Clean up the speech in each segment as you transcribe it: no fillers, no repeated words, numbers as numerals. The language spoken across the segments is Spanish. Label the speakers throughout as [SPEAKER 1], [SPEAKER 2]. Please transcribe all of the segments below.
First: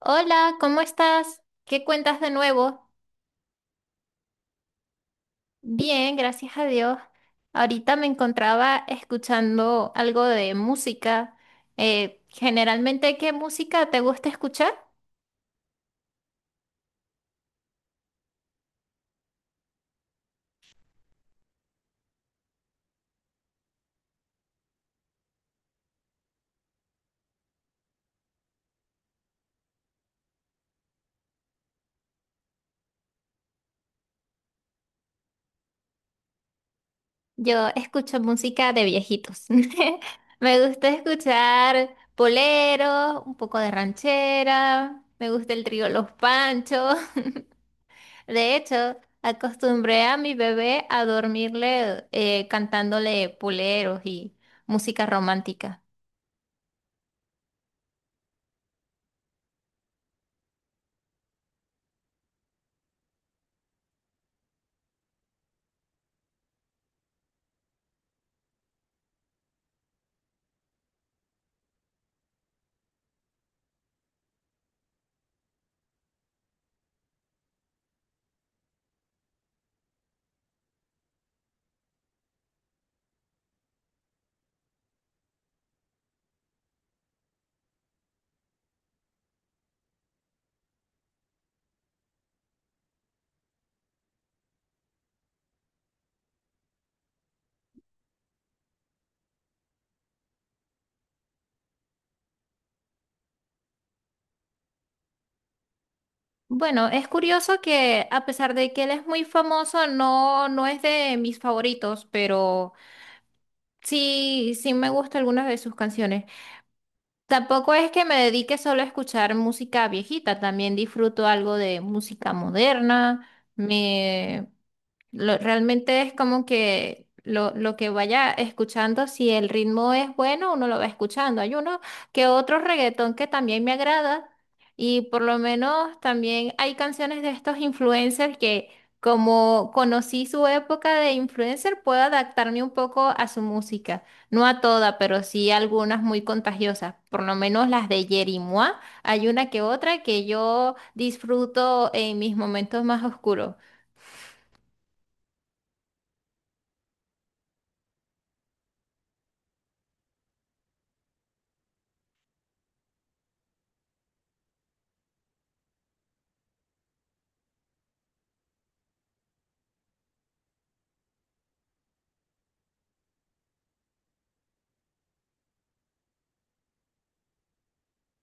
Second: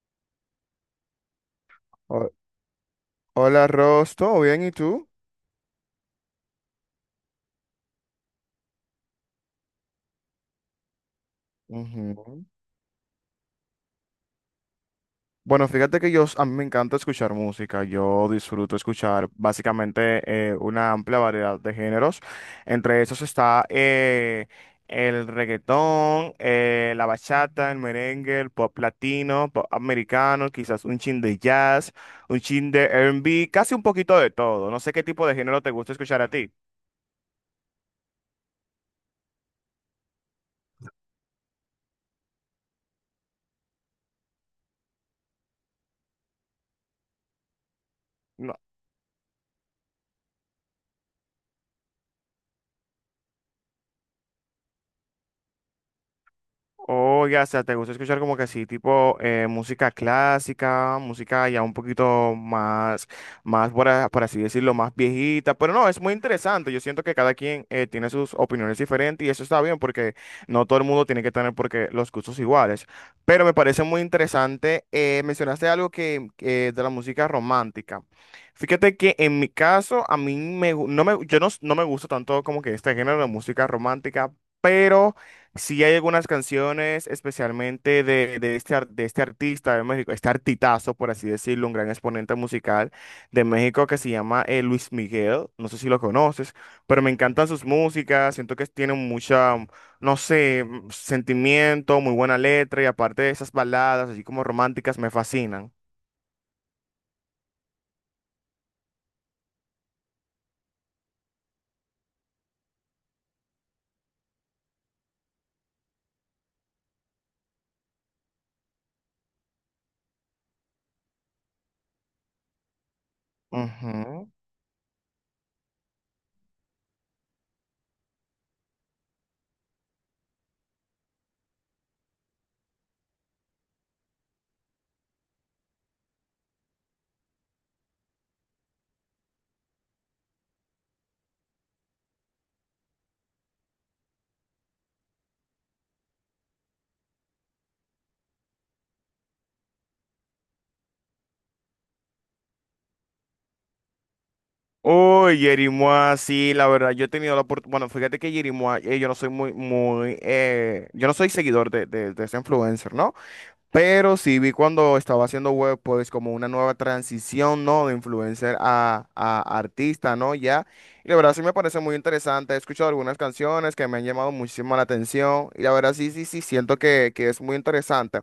[SPEAKER 1] Hola, ¿cómo estás? ¿Qué cuentas de
[SPEAKER 2] Ho-
[SPEAKER 1] nuevo?
[SPEAKER 2] Hola, Ross, ¿todo bien? ¿Y tú?
[SPEAKER 1] Bien, gracias a Dios. Ahorita me encontraba escuchando algo de música.
[SPEAKER 2] Ujú.
[SPEAKER 1] Generalmente, ¿qué música te gusta escuchar?
[SPEAKER 2] Bueno, fíjate que a mí me encanta escuchar música, yo disfruto escuchar básicamente una amplia variedad de géneros, entre esos está el reggaetón, la bachata, el merengue, el pop latino, pop americano, quizás un chin de jazz, un chin de R&B, casi un poquito de todo, no sé qué tipo de género te gusta escuchar a ti.
[SPEAKER 1] Yo escucho música de viejitos. Me gusta escuchar boleros, un poco de ranchera, me gusta el trío Los Panchos.
[SPEAKER 2] No,
[SPEAKER 1] De hecho, acostumbré a mi bebé a dormirle cantándole boleros y música romántica.
[SPEAKER 2] oiga, o sea, ¿te gusta escuchar como que sí tipo música clásica, música ya un poquito más, más por así decirlo, ¿más viejita? Pero no, es muy interesante. Yo siento que cada quien tiene sus opiniones diferentes y eso está bien porque no todo el mundo tiene que tener porque los gustos iguales. Pero me parece muy interesante. Mencionaste algo que de la música romántica. Fíjate que en mi caso, a mí me, gu- no me, yo no, no me gusta tanto como que este género de música romántica, pero... Sí hay algunas canciones, especialmente de este, de este artista de México, este artitazo, por así decirlo, un gran exponente musical de México que se llama Luis Miguel, no sé si lo conoces, pero me encantan sus músicas, siento que tienen mucha, no sé, sentimiento, muy buena letra y aparte de esas baladas, así como románticas, me fascinan.
[SPEAKER 1] Bueno, es curioso que a pesar de que él es muy famoso, no, no es de mis favoritos, pero sí, sí me gustan algunas de sus canciones. Tampoco es que me dedique solo a escuchar música viejita, también disfruto algo de música moderna.
[SPEAKER 2] Ujú.
[SPEAKER 1] Me, realmente es como que lo que vaya escuchando, si el ritmo es bueno, uno lo va escuchando. Hay uno que otro reggaetón que también me agrada y por lo menos también hay canciones de estos influencers que, como conocí su época de influencer, puedo adaptarme un poco a su música. No a toda, pero sí algunas muy contagiosas. Por lo menos las de Yeri Mua, hay una que otra que yo disfruto en mis momentos más oscuros.
[SPEAKER 2] Uy, Yerimoa, sí, la verdad, yo he tenido la oportunidad, bueno, fíjate que Yerimoa, yo no soy muy, yo no soy seguidor de ese influencer, ¿no? Pero sí vi cuando estaba haciendo web, pues como una nueva transición, ¿no? De influencer a artista, ¿no? Ya. Y la verdad sí me parece muy interesante. He escuchado algunas canciones que me han llamado muchísimo la atención. Y la verdad sí, siento que es muy interesante.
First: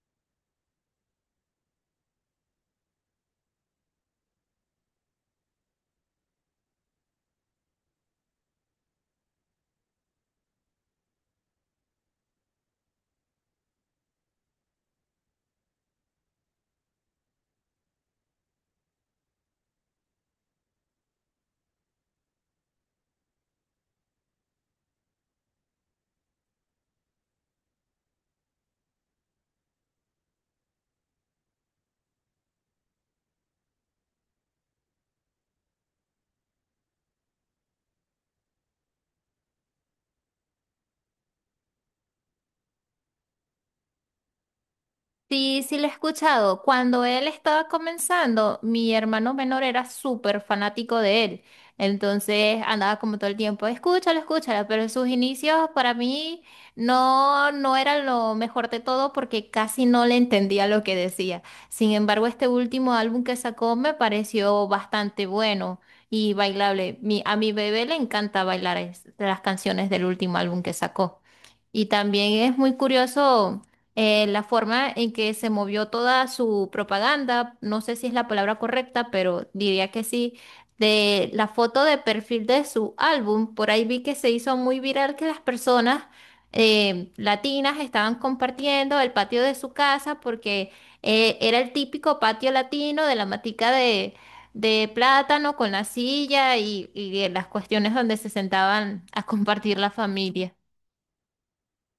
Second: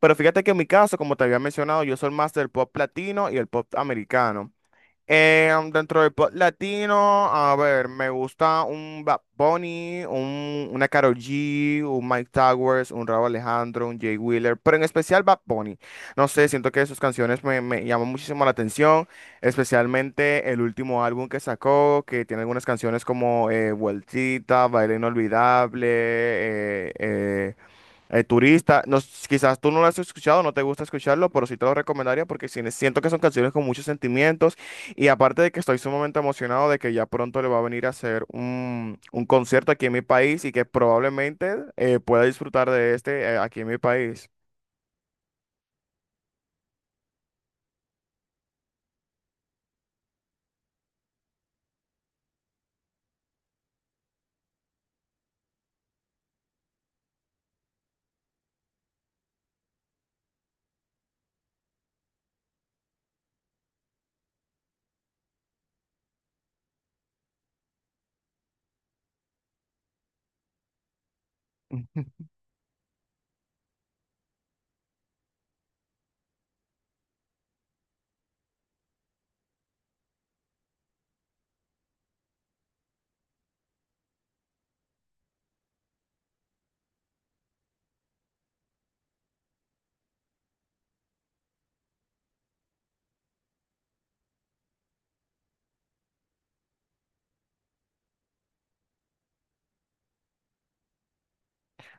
[SPEAKER 2] Pero fíjate que en mi caso, como te había mencionado, yo soy más del pop latino y el pop americano. Dentro del pop latino, a ver, me gusta un Bad Bunny, una Karol G, un Mike Towers, un Rauw Alejandro, un Jay Wheeler, pero en especial Bad Bunny. No sé, siento que sus canciones me llaman muchísimo la atención, especialmente el último álbum que sacó, que tiene algunas canciones como Vueltita, Baile Inolvidable, turista, no, quizás tú no lo has escuchado, no te gusta escucharlo, pero sí te lo recomendaría porque siento que son canciones con muchos sentimientos y aparte de que estoy sumamente emocionado de que ya pronto le va a venir a hacer un concierto aquí en mi país y que probablemente pueda disfrutar de este aquí en mi país.
[SPEAKER 1] Sí, sí lo he escuchado. Cuando él estaba comenzando, mi hermano menor era súper fanático de él. Entonces andaba como todo el tiempo, escúchalo, escúchalo. Pero en sus inicios para mí no, no era lo mejor de todo porque casi no le entendía lo que decía. Sin embargo, este último álbum que sacó me pareció bastante bueno y bailable. A mi bebé le encanta bailar las canciones del último álbum que sacó. Y también es muy curioso la forma en que se movió toda su propaganda, no sé si es la palabra correcta, pero diría que sí, de la foto de perfil de su álbum, por ahí vi que se hizo muy viral que las personas latinas estaban compartiendo el patio de su casa porque era el típico patio latino de la matica de plátano con la silla y las cuestiones donde se sentaban a compartir la familia.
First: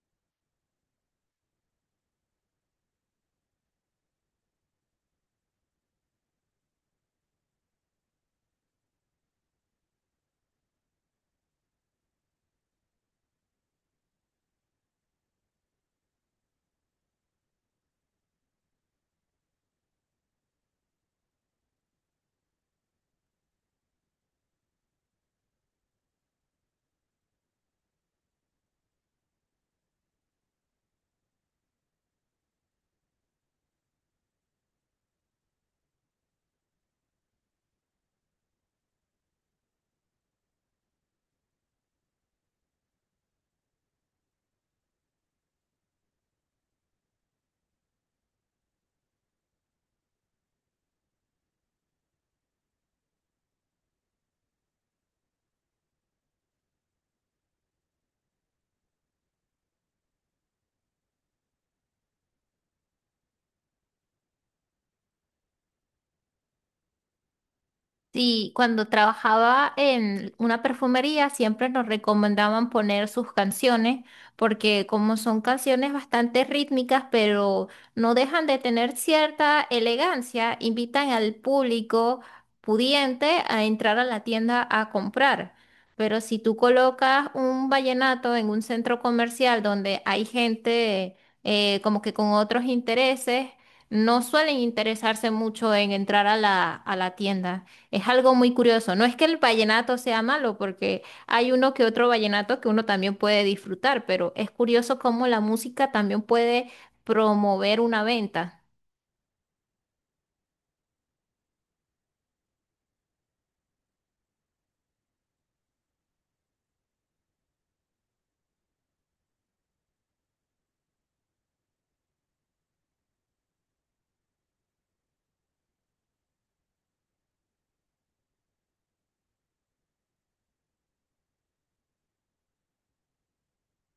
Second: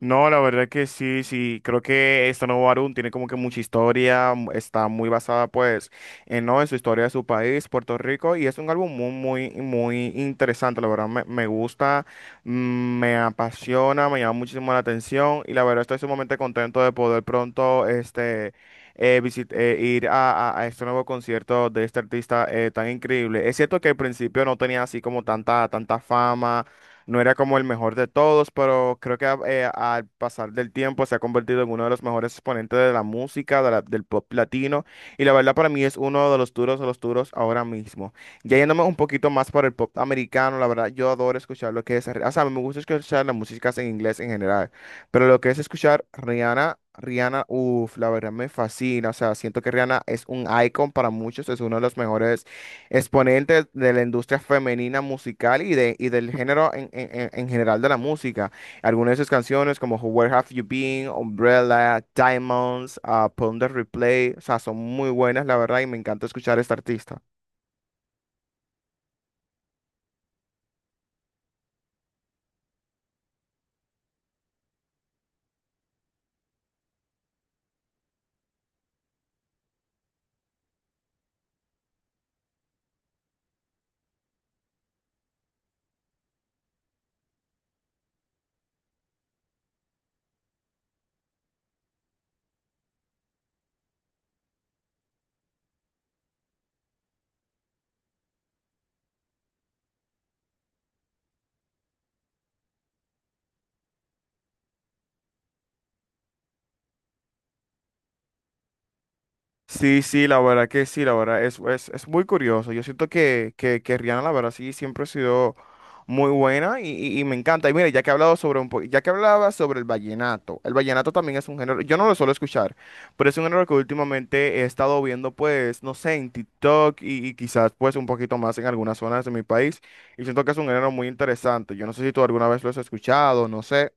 [SPEAKER 2] No, la verdad que sí, sí, creo que esta nueva Arun tiene como que mucha historia, está muy basada pues en, ¿no? en su historia de su país, Puerto Rico, y es un álbum muy interesante, la verdad me gusta, mm, me apasiona, me llama muchísimo la atención y la verdad estoy sumamente contento de poder pronto este, ir a este nuevo concierto de este artista tan increíble. Es cierto que al principio no tenía así como tanta fama. No era como el mejor de todos, pero creo que al pasar del tiempo se ha convertido en uno de los mejores exponentes de la música, del pop latino. Y la verdad para mí es uno de los duros ahora mismo. Ya yéndome un poquito más por el pop americano, la verdad yo adoro escuchar lo que es... O sea, me gusta escuchar las músicas en inglés en general, pero lo que es escuchar Rihanna, uff, la verdad me fascina. O sea, siento que Rihanna es un icon para muchos, es uno de los mejores exponente de la industria femenina musical y del género en general de la música. Algunas de sus canciones como Where Have You Been, Umbrella, Diamonds, ah, Pon Replay, o sea, son muy buenas, la verdad, y me encanta escuchar a esta artista.
[SPEAKER 1] Sí, cuando trabajaba en una perfumería siempre nos recomendaban poner sus canciones porque como son canciones bastante rítmicas pero no dejan de tener cierta elegancia, invitan al público pudiente a entrar a la tienda a comprar. Pero si tú colocas un vallenato en un centro comercial donde hay gente como que con otros intereses, no suelen interesarse mucho en entrar a a la tienda. Es algo muy curioso. No es que el vallenato sea malo, porque hay uno que otro vallenato que uno también puede disfrutar, pero es curioso cómo la música también puede promover una venta.
[SPEAKER 2] Sí, sí, la verdad que sí, la verdad es muy curioso. Yo siento que Rihanna, la verdad, sí, siempre ha sido muy buena y me encanta. Y mira, ya que he hablado sobre ya que hablaba sobre el vallenato también es un género, yo no lo suelo escuchar, pero es un género que últimamente he estado viendo, pues, no sé, en TikTok y quizás, pues, un poquito más en algunas zonas de mi país. Y siento que es un género muy interesante. Yo no sé si tú alguna vez lo has escuchado, no sé.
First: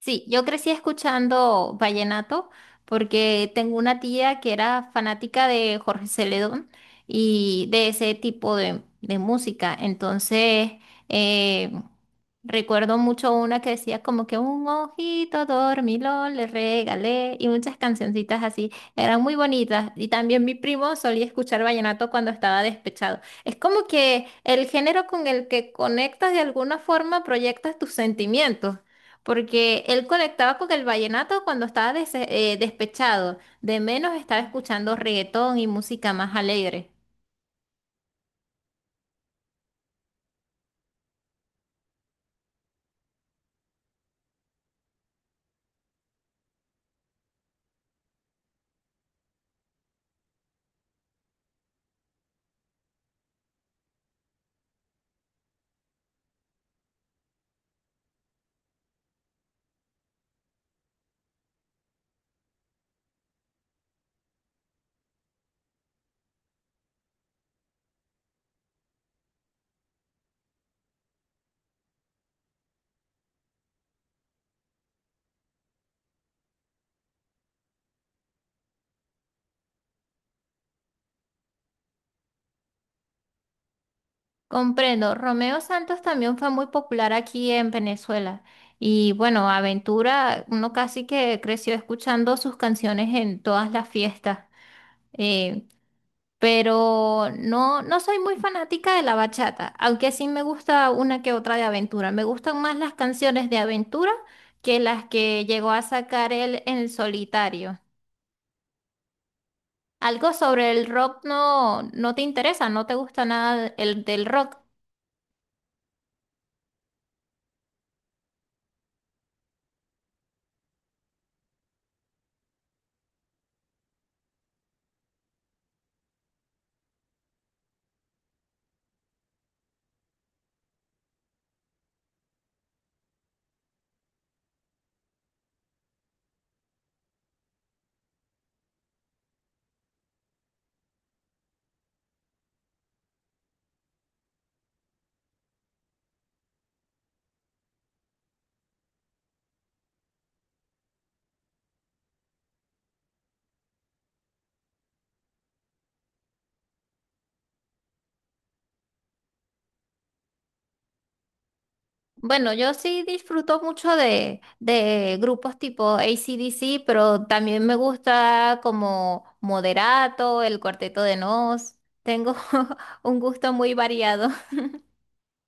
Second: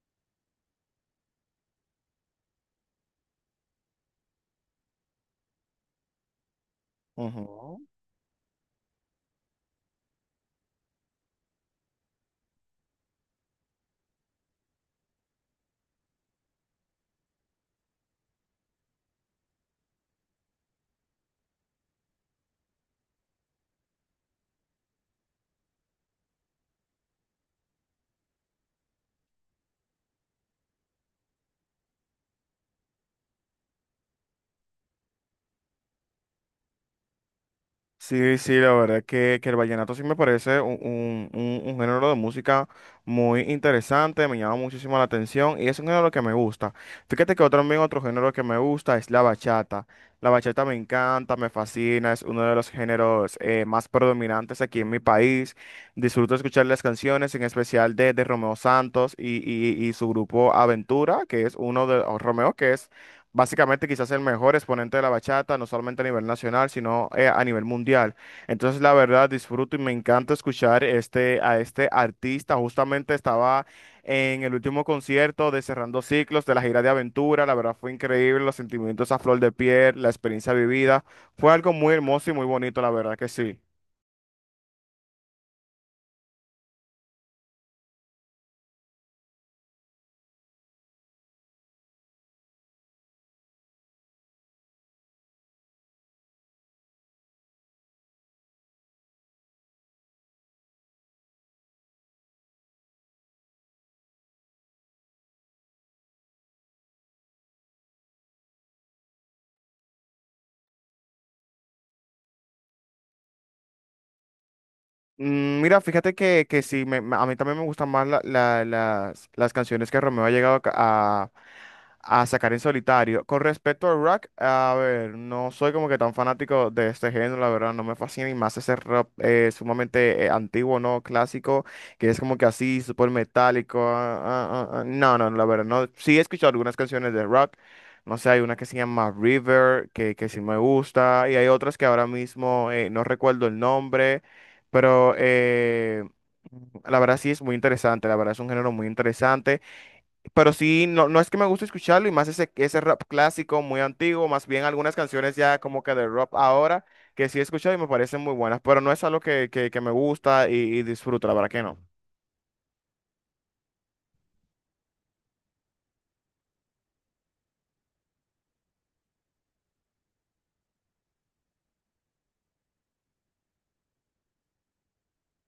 [SPEAKER 1] Sí, yo crecí escuchando vallenato porque tengo una tía que era fanática de Jorge Celedón y
[SPEAKER 2] Ujú.
[SPEAKER 1] de ese tipo de música. Entonces, eh, recuerdo mucho una que decía como que un ojito dormilón le regalé y muchas cancioncitas así. Eran muy bonitas. Y también mi primo solía escuchar vallenato cuando estaba despechado. Es como que el género con el que conectas de alguna forma proyectas tus sentimientos. Porque él conectaba con el vallenato cuando estaba despechado. De menos estaba escuchando reggaetón y música más alegre.
[SPEAKER 2] Sí, sí, la verdad que el vallenato sí me parece un, un género de música muy interesante, me llama muchísimo la atención y es un género que me gusta. Fíjate que otro, también otro género que me gusta es la bachata. La bachata me encanta, me fascina, es uno de los géneros más predominantes aquí en mi país. Disfruto escuchar las canciones, en especial de Romeo Santos y su grupo Aventura, que es uno de, o Romeo, que es básicamente quizás el mejor exponente de la bachata, no solamente a nivel nacional, sino a nivel mundial. Entonces, la verdad, disfruto y me encanta escuchar este, a este artista. Justamente estaba en el último concierto de Cerrando Ciclos de la gira de Aventura. La verdad fue increíble, los sentimientos a flor de piel, la experiencia vivida. Fue algo muy hermoso y muy bonito, la verdad que sí.
[SPEAKER 1] Comprendo. Romeo Santos también fue muy popular aquí en Venezuela. Y bueno, Aventura, uno casi que creció escuchando sus canciones en todas las fiestas. Eh, pero no, no soy muy fanática de la bachata, aunque sí me gusta una que otra de Aventura. Me gustan más las canciones de Aventura que las que llegó a sacar él en el solitario. Algo sobre el rock no, no te interesa, no te gusta nada el del rock.
[SPEAKER 2] Mm, mira, fíjate que sí, a mí también me gustan más las canciones que Romeo ha llegado a sacar en solitario. Con respecto al rock, a ver, no soy como que tan fanático de este género, la verdad, no me fascina y más ese rock sumamente antiguo, ¿no? Clásico, que es como que así, súper metálico. No, no, la verdad, no. Sí he escuchado algunas canciones de rock. No sé, hay una que se llama River, que sí me gusta, y hay otras que ahora mismo no recuerdo el nombre. Pero la verdad sí es muy interesante, la verdad es un género muy interesante. Pero sí, no, no es que me guste escucharlo y más ese, ese rap clásico muy antiguo, más bien algunas canciones ya como que de rap ahora, que sí he escuchado y me parecen muy buenas, pero no es algo que me gusta y disfruto, la verdad que no.
[SPEAKER 1] Bueno, yo sí disfruto mucho de grupos tipo AC/DC, pero también me gusta como Moderato, el Cuarteto de Nos. Tengo un gusto muy variado.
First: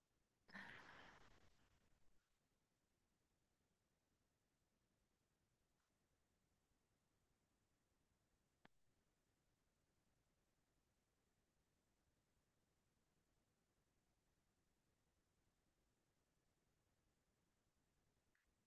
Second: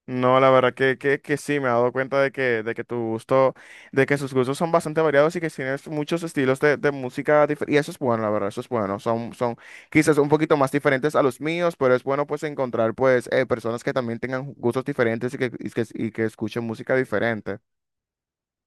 [SPEAKER 2] No, la verdad que sí, me he dado cuenta de que tu gusto, de que sus gustos son bastante variados y que tienes muchos estilos de música dif- Y eso es bueno, la verdad, eso es bueno. Son quizás un poquito más diferentes a los míos, pero es bueno pues encontrar pues personas que también tengan gustos diferentes y que escuchen música diferente.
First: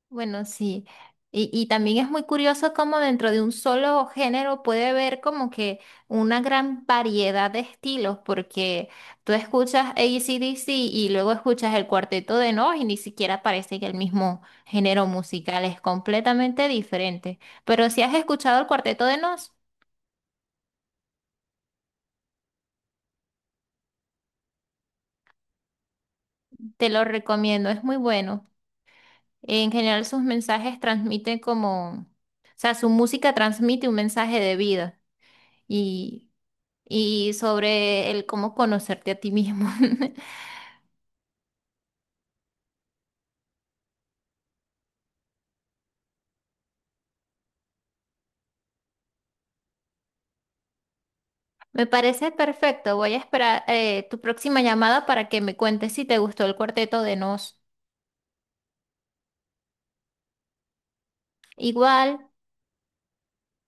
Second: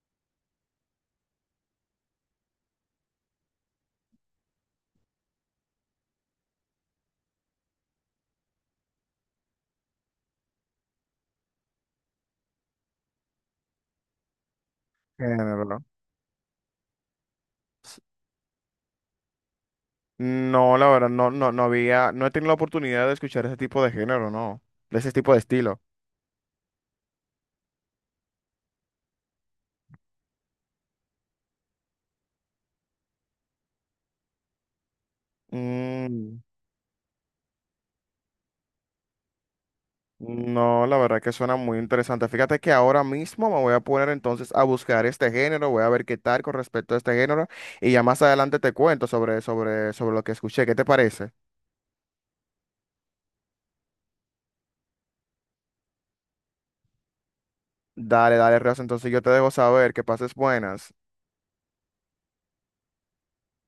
[SPEAKER 1] Bueno, sí. Y también es muy curioso cómo dentro de un solo género puede haber como que una gran variedad de estilos, porque tú escuchas ACDC y luego escuchas el Cuarteto de Nos y ni siquiera parece que el mismo género musical
[SPEAKER 2] Género,
[SPEAKER 1] es
[SPEAKER 2] ¿no?
[SPEAKER 1] completamente diferente. Pero
[SPEAKER 2] S-
[SPEAKER 1] si has escuchado el Cuarteto de Nos,
[SPEAKER 2] No, la verdad, no había, no he tenido la oportunidad de escuchar ese tipo de género, no, de ese tipo de estilo.
[SPEAKER 1] te lo recomiendo, es muy bueno. En general sus mensajes transmiten como, o sea, su música transmite un mensaje de vida. Y
[SPEAKER 2] Mm.
[SPEAKER 1] y sobre el cómo conocerte a ti mismo.
[SPEAKER 2] No, la verdad que suena muy interesante. Fíjate que ahora mismo me voy a poner entonces a buscar este género, voy a ver qué tal con respecto a este género y ya más adelante te cuento sobre lo que escuché. ¿Qué te parece?
[SPEAKER 1] Me parece perfecto. Voy a esperar tu próxima llamada para que me cuentes si te gustó el Cuarteto de Nos.
[SPEAKER 2] Dale, dale, Reos, entonces yo te dejo saber, que pases buenas.
[SPEAKER 1] Igual.